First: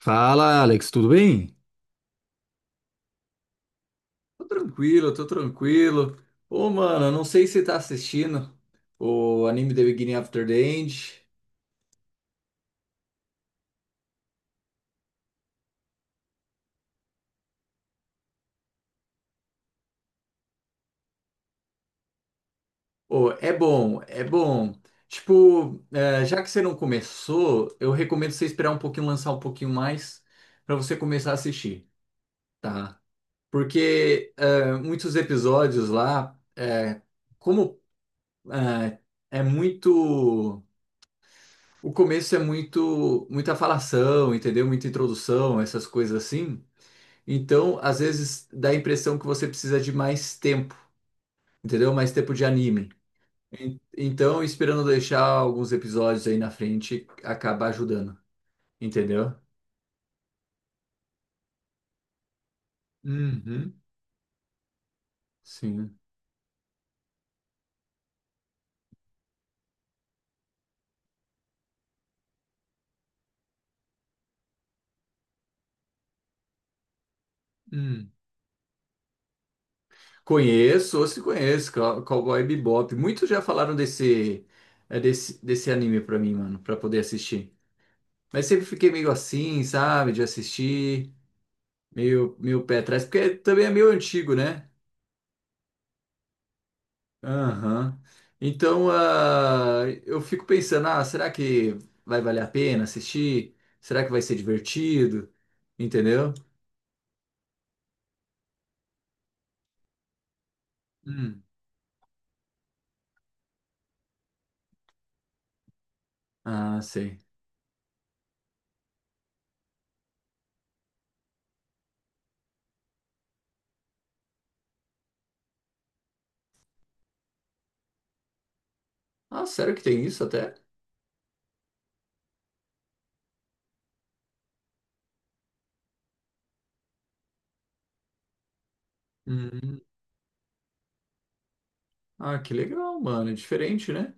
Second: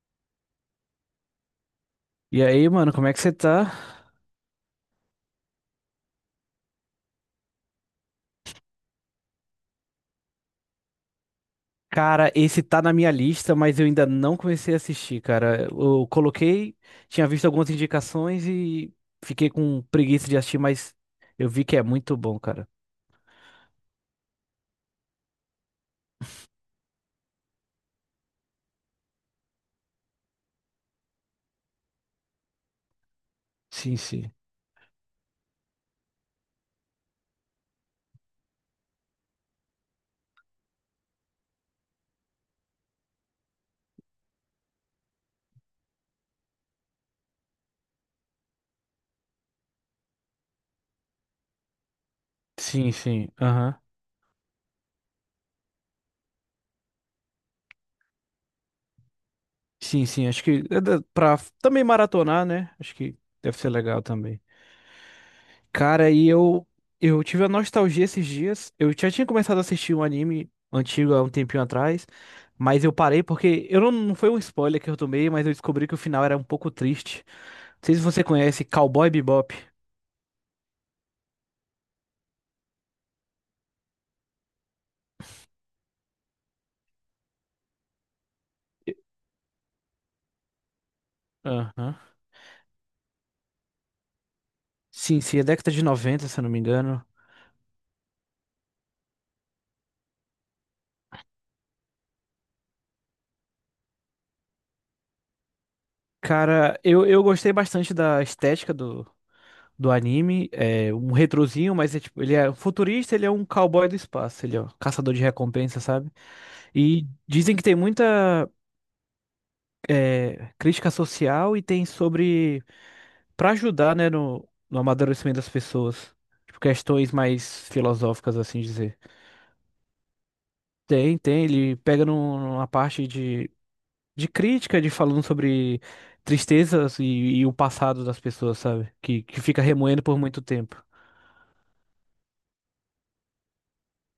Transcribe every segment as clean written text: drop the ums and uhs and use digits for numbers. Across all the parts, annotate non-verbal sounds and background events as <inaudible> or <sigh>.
Fala, Alex, tudo bem? E aí, mano, como é que você tá? Tô tranquilo, tô tranquilo. Ô, mano, não sei se você tá assistindo o anime The Beginning After the End. Cara, esse tá na minha lista, mas eu ainda não comecei a assistir, cara. Eu coloquei, tinha visto algumas indicações e fiquei com preguiça de assistir, mas eu vi que é muito bom, cara. Ô, é bom, é bom. Tipo, é, já que você não começou, eu recomendo você esperar um pouquinho, lançar um pouquinho mais pra você começar a assistir, tá? Sim, sim. Porque é, muitos episódios lá, é, como é, é muito. O começo é muito, muita falação, entendeu? Muita introdução, essas coisas assim. Então, às vezes dá a impressão que você precisa de mais tempo, entendeu? Mais tempo de anime. Sim, sim. Aham. Então, esperando deixar alguns episódios aí na frente, acaba ajudando, entendeu? Sim, sim. Acho que pra também maratonar, né? Acho que deve ser Uhum. legal também. Sim. Cara, e eu tive a nostalgia esses dias. Eu já tinha começado a assistir um anime antigo há um tempinho atrás, mas eu parei porque eu não foi um spoiler que eu tomei, mas eu descobri que o final era um pouco triste. Não sei se Hum. você conhece Cowboy Bebop. Conheço, ou se conheço, Cowboy Bebop. Muitos já falaram desse, é, desse anime pra mim, mano, pra poder assistir. Mas sempre fiquei meio assim, sabe, de assistir. Aham. Meio pé atrás, porque também é meio antigo, né? Sim, sim, é década de 90 se eu não me engano. Aham. Então, ah, eu fico pensando, ah, será que vai valer a pena assistir? Será que vai ser divertido? Entendeu? Cara, eu gostei bastante da estética do anime. É um Hum. retrozinho, mas é tipo, ele é um futurista, ele é um cowboy do espaço, ele é um caçador de recompensa, sabe? Ah, E sei. dizem que tem muita crítica social e tem sobre para ajudar, né, no amadurecimento das pessoas. Tipo, questões mais filosóficas, assim dizer. Ah, sério que tem isso até? Tem, tem, ele pega numa parte de crítica, de falando sobre tristezas e o passado das pessoas, sabe? Que fica Hum. remoendo por muito tempo. Ah, que legal, mano. É diferente, né?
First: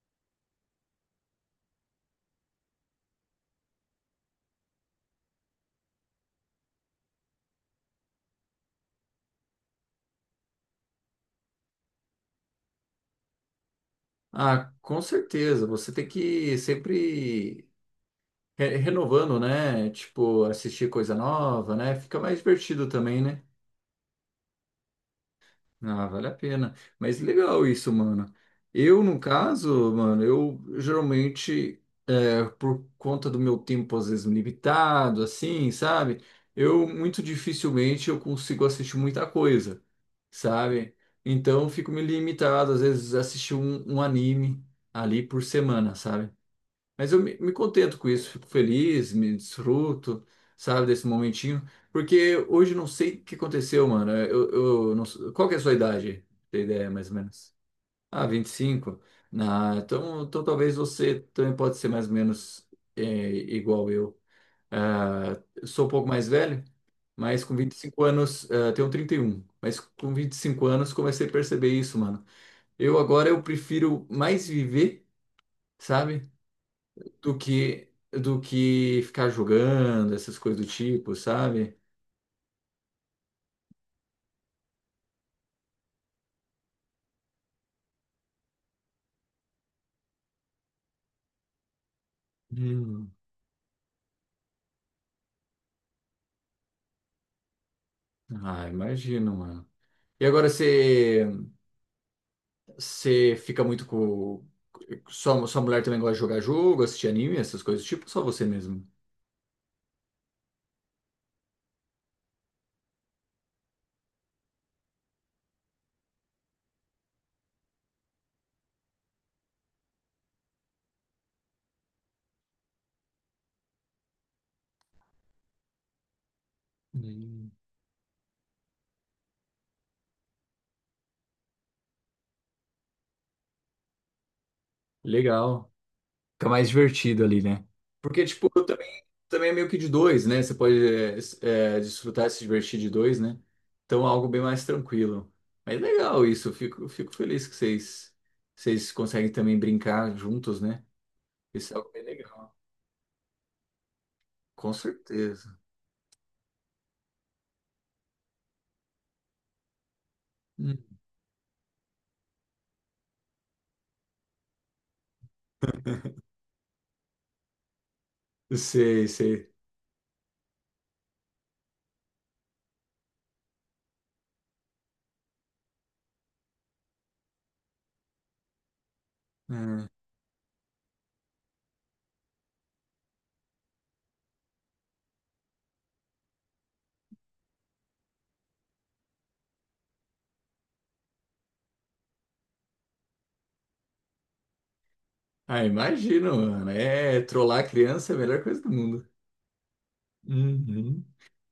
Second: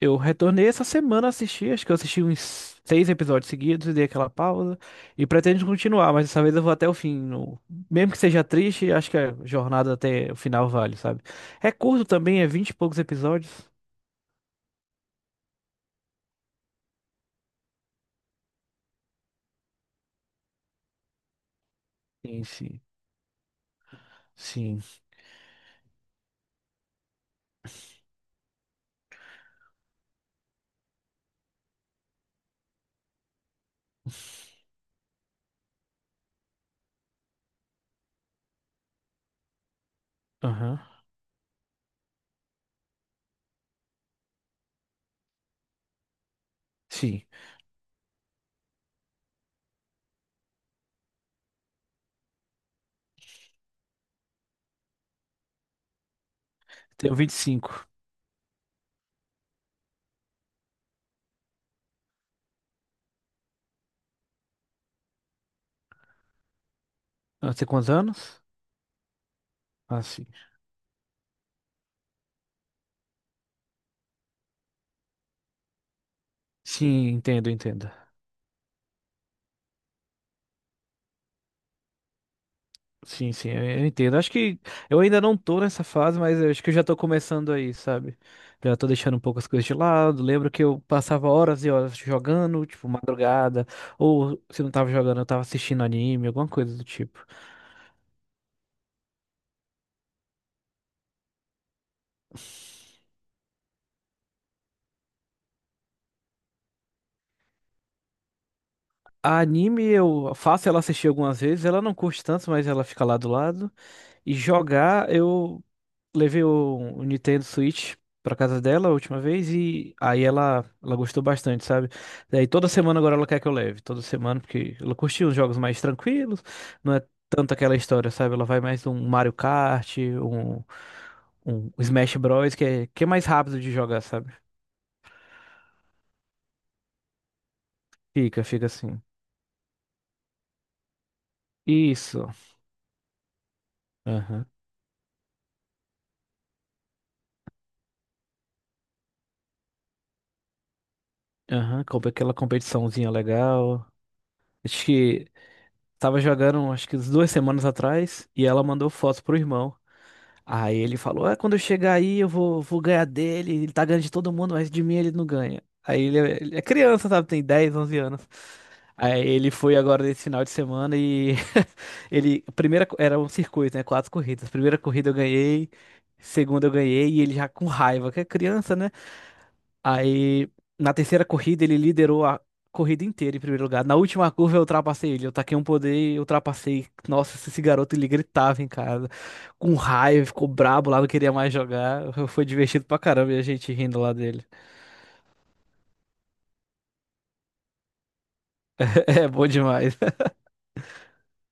Eu retornei essa semana a assistir, acho que eu assisti uns seis episódios seguidos dei aquela pausa. E pretendo continuar, mas dessa vez eu vou até o fim. Mesmo que seja triste, acho que a jornada até o final vale, sabe? É curto também, é vinte e poucos episódios. Ah, com certeza. Você tem que ir sempre renovando, né? Tipo, assistir coisa nova, né? Fica mais Sim, sim. divertido também, né? Sim. Ah, vale a pena. Mas legal isso, mano. Eu, no caso, mano, eu geralmente, é, por conta do meu tempo às vezes limitado, assim, sabe? Eu muito dificilmente eu consigo assistir muita coisa, Aham. sabe? Então, eu fico me limitado, às vezes, a assistir um anime ali por semana, sabe? Mas Sim. Me contento com isso, fico feliz, me desfruto, sabe, desse momentinho. Porque hoje eu não sei o que aconteceu, mano. Eu não, qual que é a sua idade? Tem ideia, mais ou Tenho vinte e menos? cinco Ah, 25. Ah, então talvez você também pode ser mais ou menos é, igual eu. Ah, eu sou um pouco mais velho, mas Ah, com você tem vinte e quantos cinco anos? anos, ah, tenho 31. Mas Ah, com sim. 25 anos comecei a perceber isso, mano. Eu agora eu prefiro mais viver, sabe? Sim, entendo, entendo. Do que ficar jogando, essas coisas do tipo, sabe? Sim, sim, eu entendo. Acho que eu ainda não tô nessa fase, mas eu acho que eu já tô começando aí, sabe? Já tô deixando um pouco as coisas de lado. Lembro que eu passava horas e horas jogando, tipo, Hum. madrugada, ou se não tava jogando, eu tava assistindo anime, alguma coisa do tipo. Ah, imagino, mano. E agora você fica muito com sua mulher também gosta de jogar jogo, assistir anime, essas coisas do tipo, ou só você mesmo? A anime eu faço ela assistir algumas vezes, ela não curte tanto, mas ela fica lá do lado. E jogar, eu levei o Nintendo Switch pra casa dela a última vez e aí ela gostou bastante, sabe? Daí toda semana agora ela quer que eu leve, toda semana, porque ela curtiu os jogos mais tranquilos, não é Hum. tanto aquela história, sabe? Ela vai mais um Mario Kart, um Smash Bros, que é mais rápido de jogar, sabe? Legal. Fica mais divertido ali, né? Porque, Fica, tipo, eu fica assim. também, também é meio que de dois, né? Você pode é, Isso. desfrutar, se divertir de dois, né? Então, é algo bem Aham. mais tranquilo. Mas legal isso, eu fico feliz que vocês, vocês conseguem também brincar juntos, né? Isso é Aham, algo bem compra aquela legal. competiçãozinha legal. Com Acho que certeza. tava jogando, acho que uns 2 semanas atrás, e ela mandou foto pro irmão. Aí Hum. ele falou: Ah, quando eu chegar aí, eu vou ganhar dele. Ele tá ganhando de todo mundo, mas de mim ele não ganha. Aí ele é criança, sabe? Tem 10, 11 anos. Sei, Aí ele sei. foi agora nesse final de semana. <laughs> ele. A Primeira, co- era um circuito, né? Quatro corridas. Primeira corrida eu ganhei, segunda eu ganhei, e ele já com raiva, que é criança, né? Hum. Aí, na terceira corrida, ele liderou a corrida inteira em primeiro lugar. Na última curva, eu ultrapassei ele. Eu taquei um poder e ultrapassei. Nossa, esse garoto, ele gritava em casa. Com raiva, ficou brabo lá, não queria mais jogar. Foi divertido pra caramba e a gente rindo lá dele. Ah, imagino, mano. É, trollar a criança é a melhor coisa do mundo. <laughs> É bom demais. <laughs> Uhum.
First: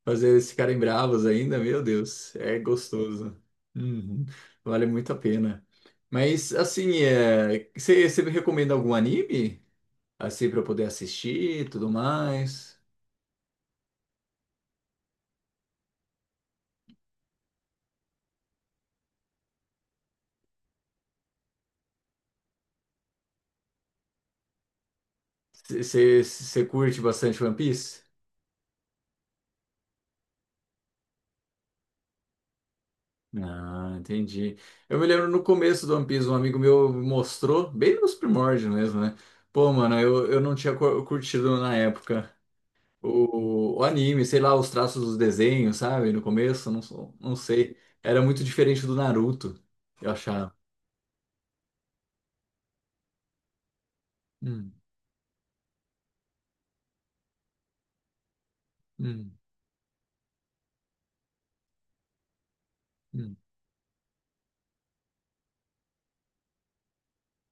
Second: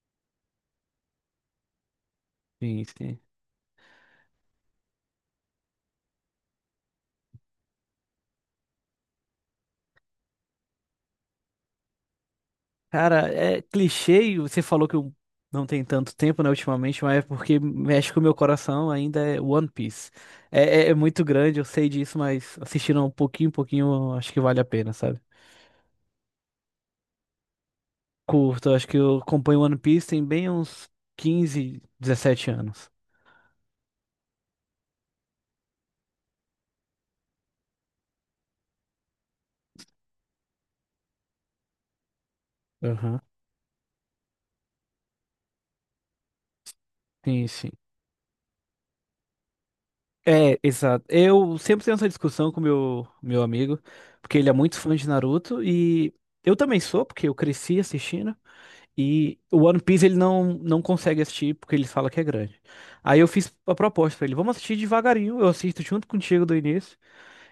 Fazer eles ficarem bravos ainda, meu Deus, é Sim, sim. gostoso. Uhum, vale muito a pena. Mas, assim, é, você me recomenda algum anime? Assim, para eu poder assistir e tudo mais? Cara, é clichê e você falou que eu não tem tanto tempo, né, ultimamente, mas é porque mexe com o meu coração ainda é One Piece. É muito grande, eu sei disso, mas assistindo um pouquinho, pouquinho, acho que vale a pena, sabe? Você curte bastante One Piece? Curto, acho que eu acompanho One Piece tem bem uns 15, 17 anos. Ah, entendi. Eu me lembro no começo do One Piece, um amigo meu mostrou, bem nos primórdios mesmo, né? Pô, mano, eu não tinha curtido na época. Aham. O anime, sei lá, os traços dos desenhos, sabe? No começo, não, não Sim, sim. sei. Era muito diferente do Naruto, eu achava. É, exato. Eu sempre tenho essa discussão com meu amigo, porque ele é Hum, muito fã de Naruto e eu também sou, porque eu cresci assistindo. hum, E o One Piece ele não consegue assistir porque ele fala que é grande. Aí eu hum. fiz a proposta pra ele, vamos assistir devagarinho, eu assisto junto contigo do início.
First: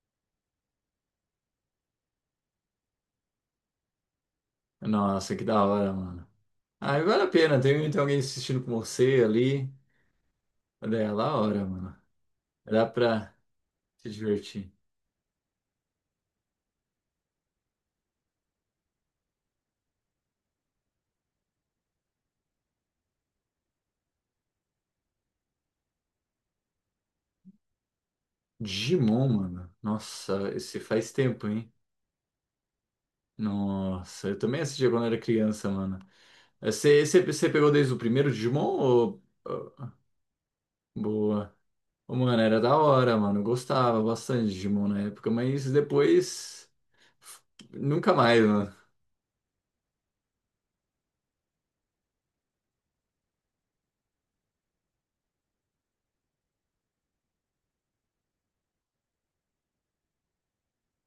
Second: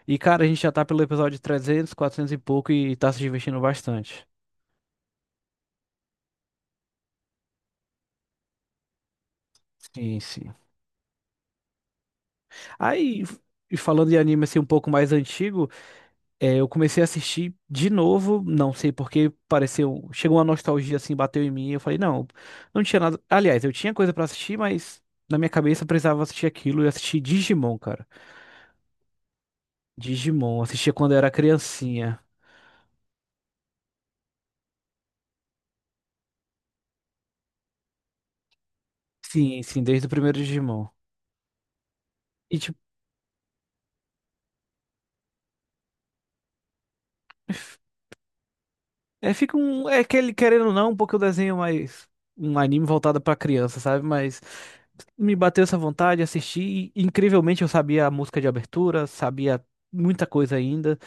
E cara, a gente já tá pelo episódio 300, 400 e pouco e tá se divertindo bastante. Nossa, que da hora, mano. Ah, vale a pena, tem, tem alguém assistindo com você ali. Sim, sim. Olha, é da hora, mano. Dá Aí, pra e se falando de anime assim um divertir. pouco mais antigo, eu comecei a assistir de novo, não sei porque pareceu, chegou uma nostalgia assim, bateu em mim, eu falei, não, não tinha nada. Aliás, eu tinha coisa pra assistir, mas na minha cabeça eu precisava assistir aquilo e assisti Digimon, cara. Digimon, mano. Nossa, Digimon, esse assistia faz quando eu era tempo, hein? criancinha. Nossa, eu também assistia quando era criança, mano. Você pegou desde o primeiro Digimon Sim, sim, ou- desde o primeiro Digimon. Boa. Ô, mano, E era da hora, mano. Eu gostava bastante de Digimon na época, mas depois f- nunca mais, mano. é, fica um. É aquele, querendo ou não, um pouco o desenho mais. Um anime voltado pra criança, sabe? Mas me bateu essa vontade, assisti. E, incrivelmente, eu sabia a música de abertura, sabia muita coisa ainda.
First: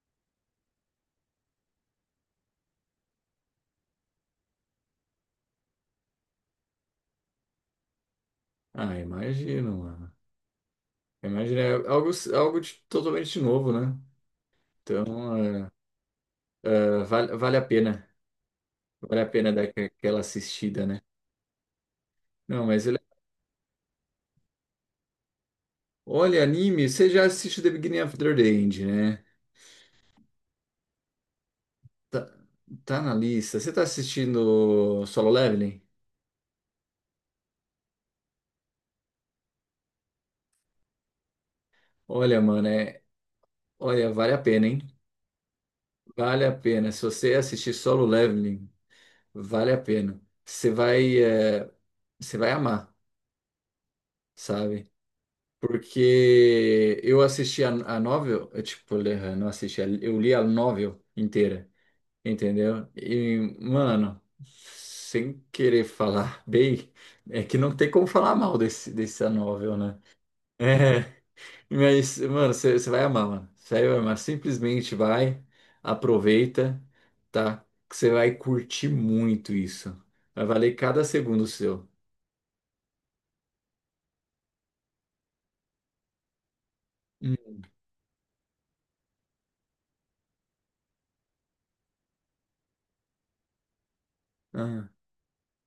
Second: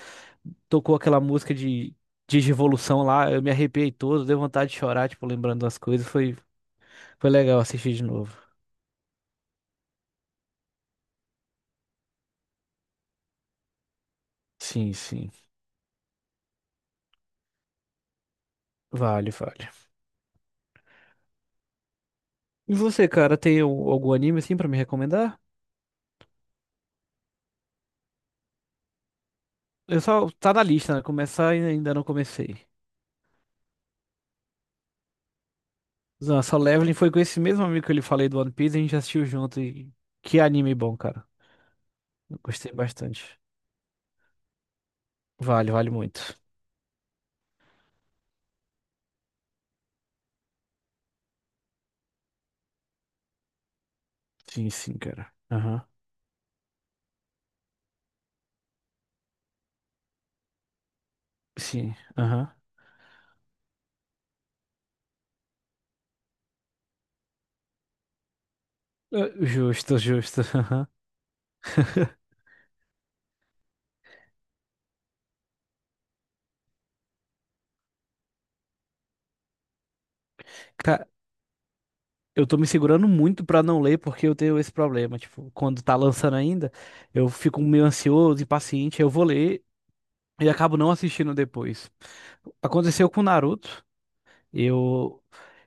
Tocou aquela música de Revolução lá, eu me arrepiei todo, deu vontade de chorar, tipo, lembrando das coisas. Foi legal assistir de novo. Ah, imagino, mano. Imagina, é algo, algo de- totalmente novo, né? Sim, sim. Então, é, é, vale a pena. Vale a Vale, pena dar vale. Aquela assistida, né? Não, E mas ele... você, cara, tem algum anime assim pra me recomendar? Olha, anime, você já assiste The Beginning of the End, né? Eu só. Tá na lista, né? Começar e ainda não Tá, comecei. tá na lista. Você tá assistindo Solo Leveling? Nossa, só Leveling foi com esse mesmo amigo que eu lhe falei do One Piece, a gente assistiu junto e que anime bom, cara. Olha, Eu mano, gostei é... bastante. Olha, vale a pena, hein? Vale, vale muito. Vale a pena. Se você assistir Solo Leveling, vale a pena. Você vai, você vai amar, Sim, sabe? sim, cara. Aham. Porque eu assisti a novel, eu, tipo, não assisti, eu li a novel inteira, Sim, aham. entendeu? E, mano, sem querer falar <laughs> bem, é que não tem como falar mal dessa Ah, novel, justo, né? justo. Aham. É, <laughs> mas, mano, você vai amar, mano. Você vai amar. Simplesmente vai, aproveita, tá? Que você vai curtir muito isso. Vai valer cada Cara, segundo seu. eu tô me segurando muito pra não ler porque eu tenho esse problema. Tipo, quando tá lançando ainda, eu fico meio ansioso, impaciente, eu vou ler e acabo não assistindo depois. Aconteceu com Naruto. Ah, Eu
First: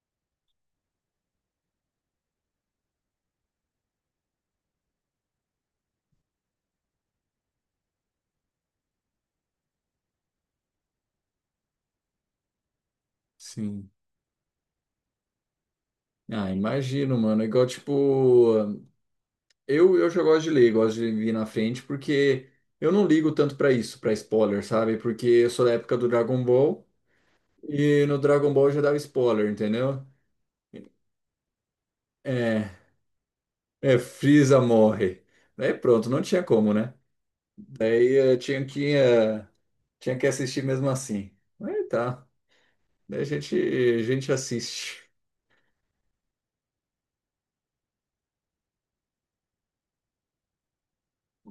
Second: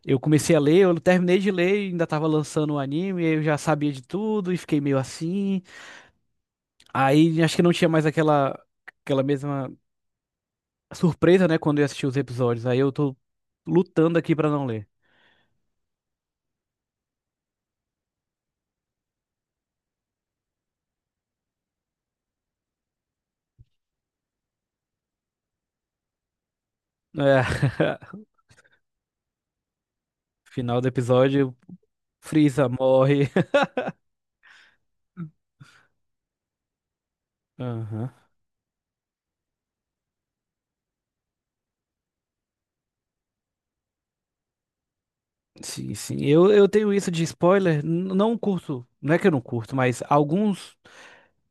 eu comecei a ler, eu terminei de ler, e ainda tava lançando o anime, eu já sabia de tudo e fiquei meio assim. Aí acho que não tinha mais aquela mesma surpresa, né, quando eu assisti os episódios. Aí eu tô sim. lutando aqui pra não ler. Ah, imagino, mano. É igual, tipo, eu já gosto de ler, gosto de vir na frente, porque eu não ligo tanto pra isso, pra spoiler, sabe? Porque eu sou da época do Dragon Ball É. e no <laughs> Dragon Ball já dava spoiler, entendeu? Final do episódio, Frieza É, morre. é, Freeza morre. Daí pronto, não tinha como, né? <laughs> Aham. Daí tinha que assistir mesmo assim. Mas tá, daí a gente assiste. Sim, sim. Eu tenho isso de spoiler. Não curto, não é que eu não curto, mas alguns.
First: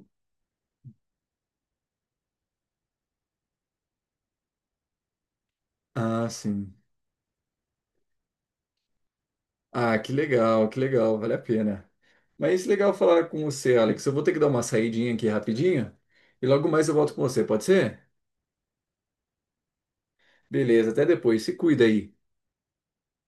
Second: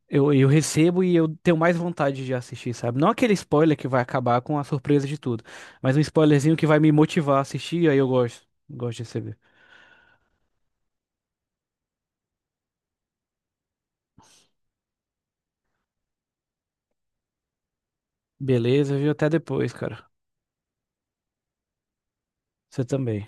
Eu recebo e eu tenho mais vontade de assistir, sabe? Não aquele spoiler que vai acabar com a surpresa de tudo, mas um Ah, spoilerzinho que sim. vai me motivar a assistir, aí eu gosto. Gosto de receber. Ah, que legal, vale a pena. Mas legal falar com você, Alex. Eu vou ter que dar uma saidinha aqui rapidinho e logo mais eu volto com você, pode ser? Beleza, viu? Até depois, cara. Beleza, até depois. Se cuida aí. Você também.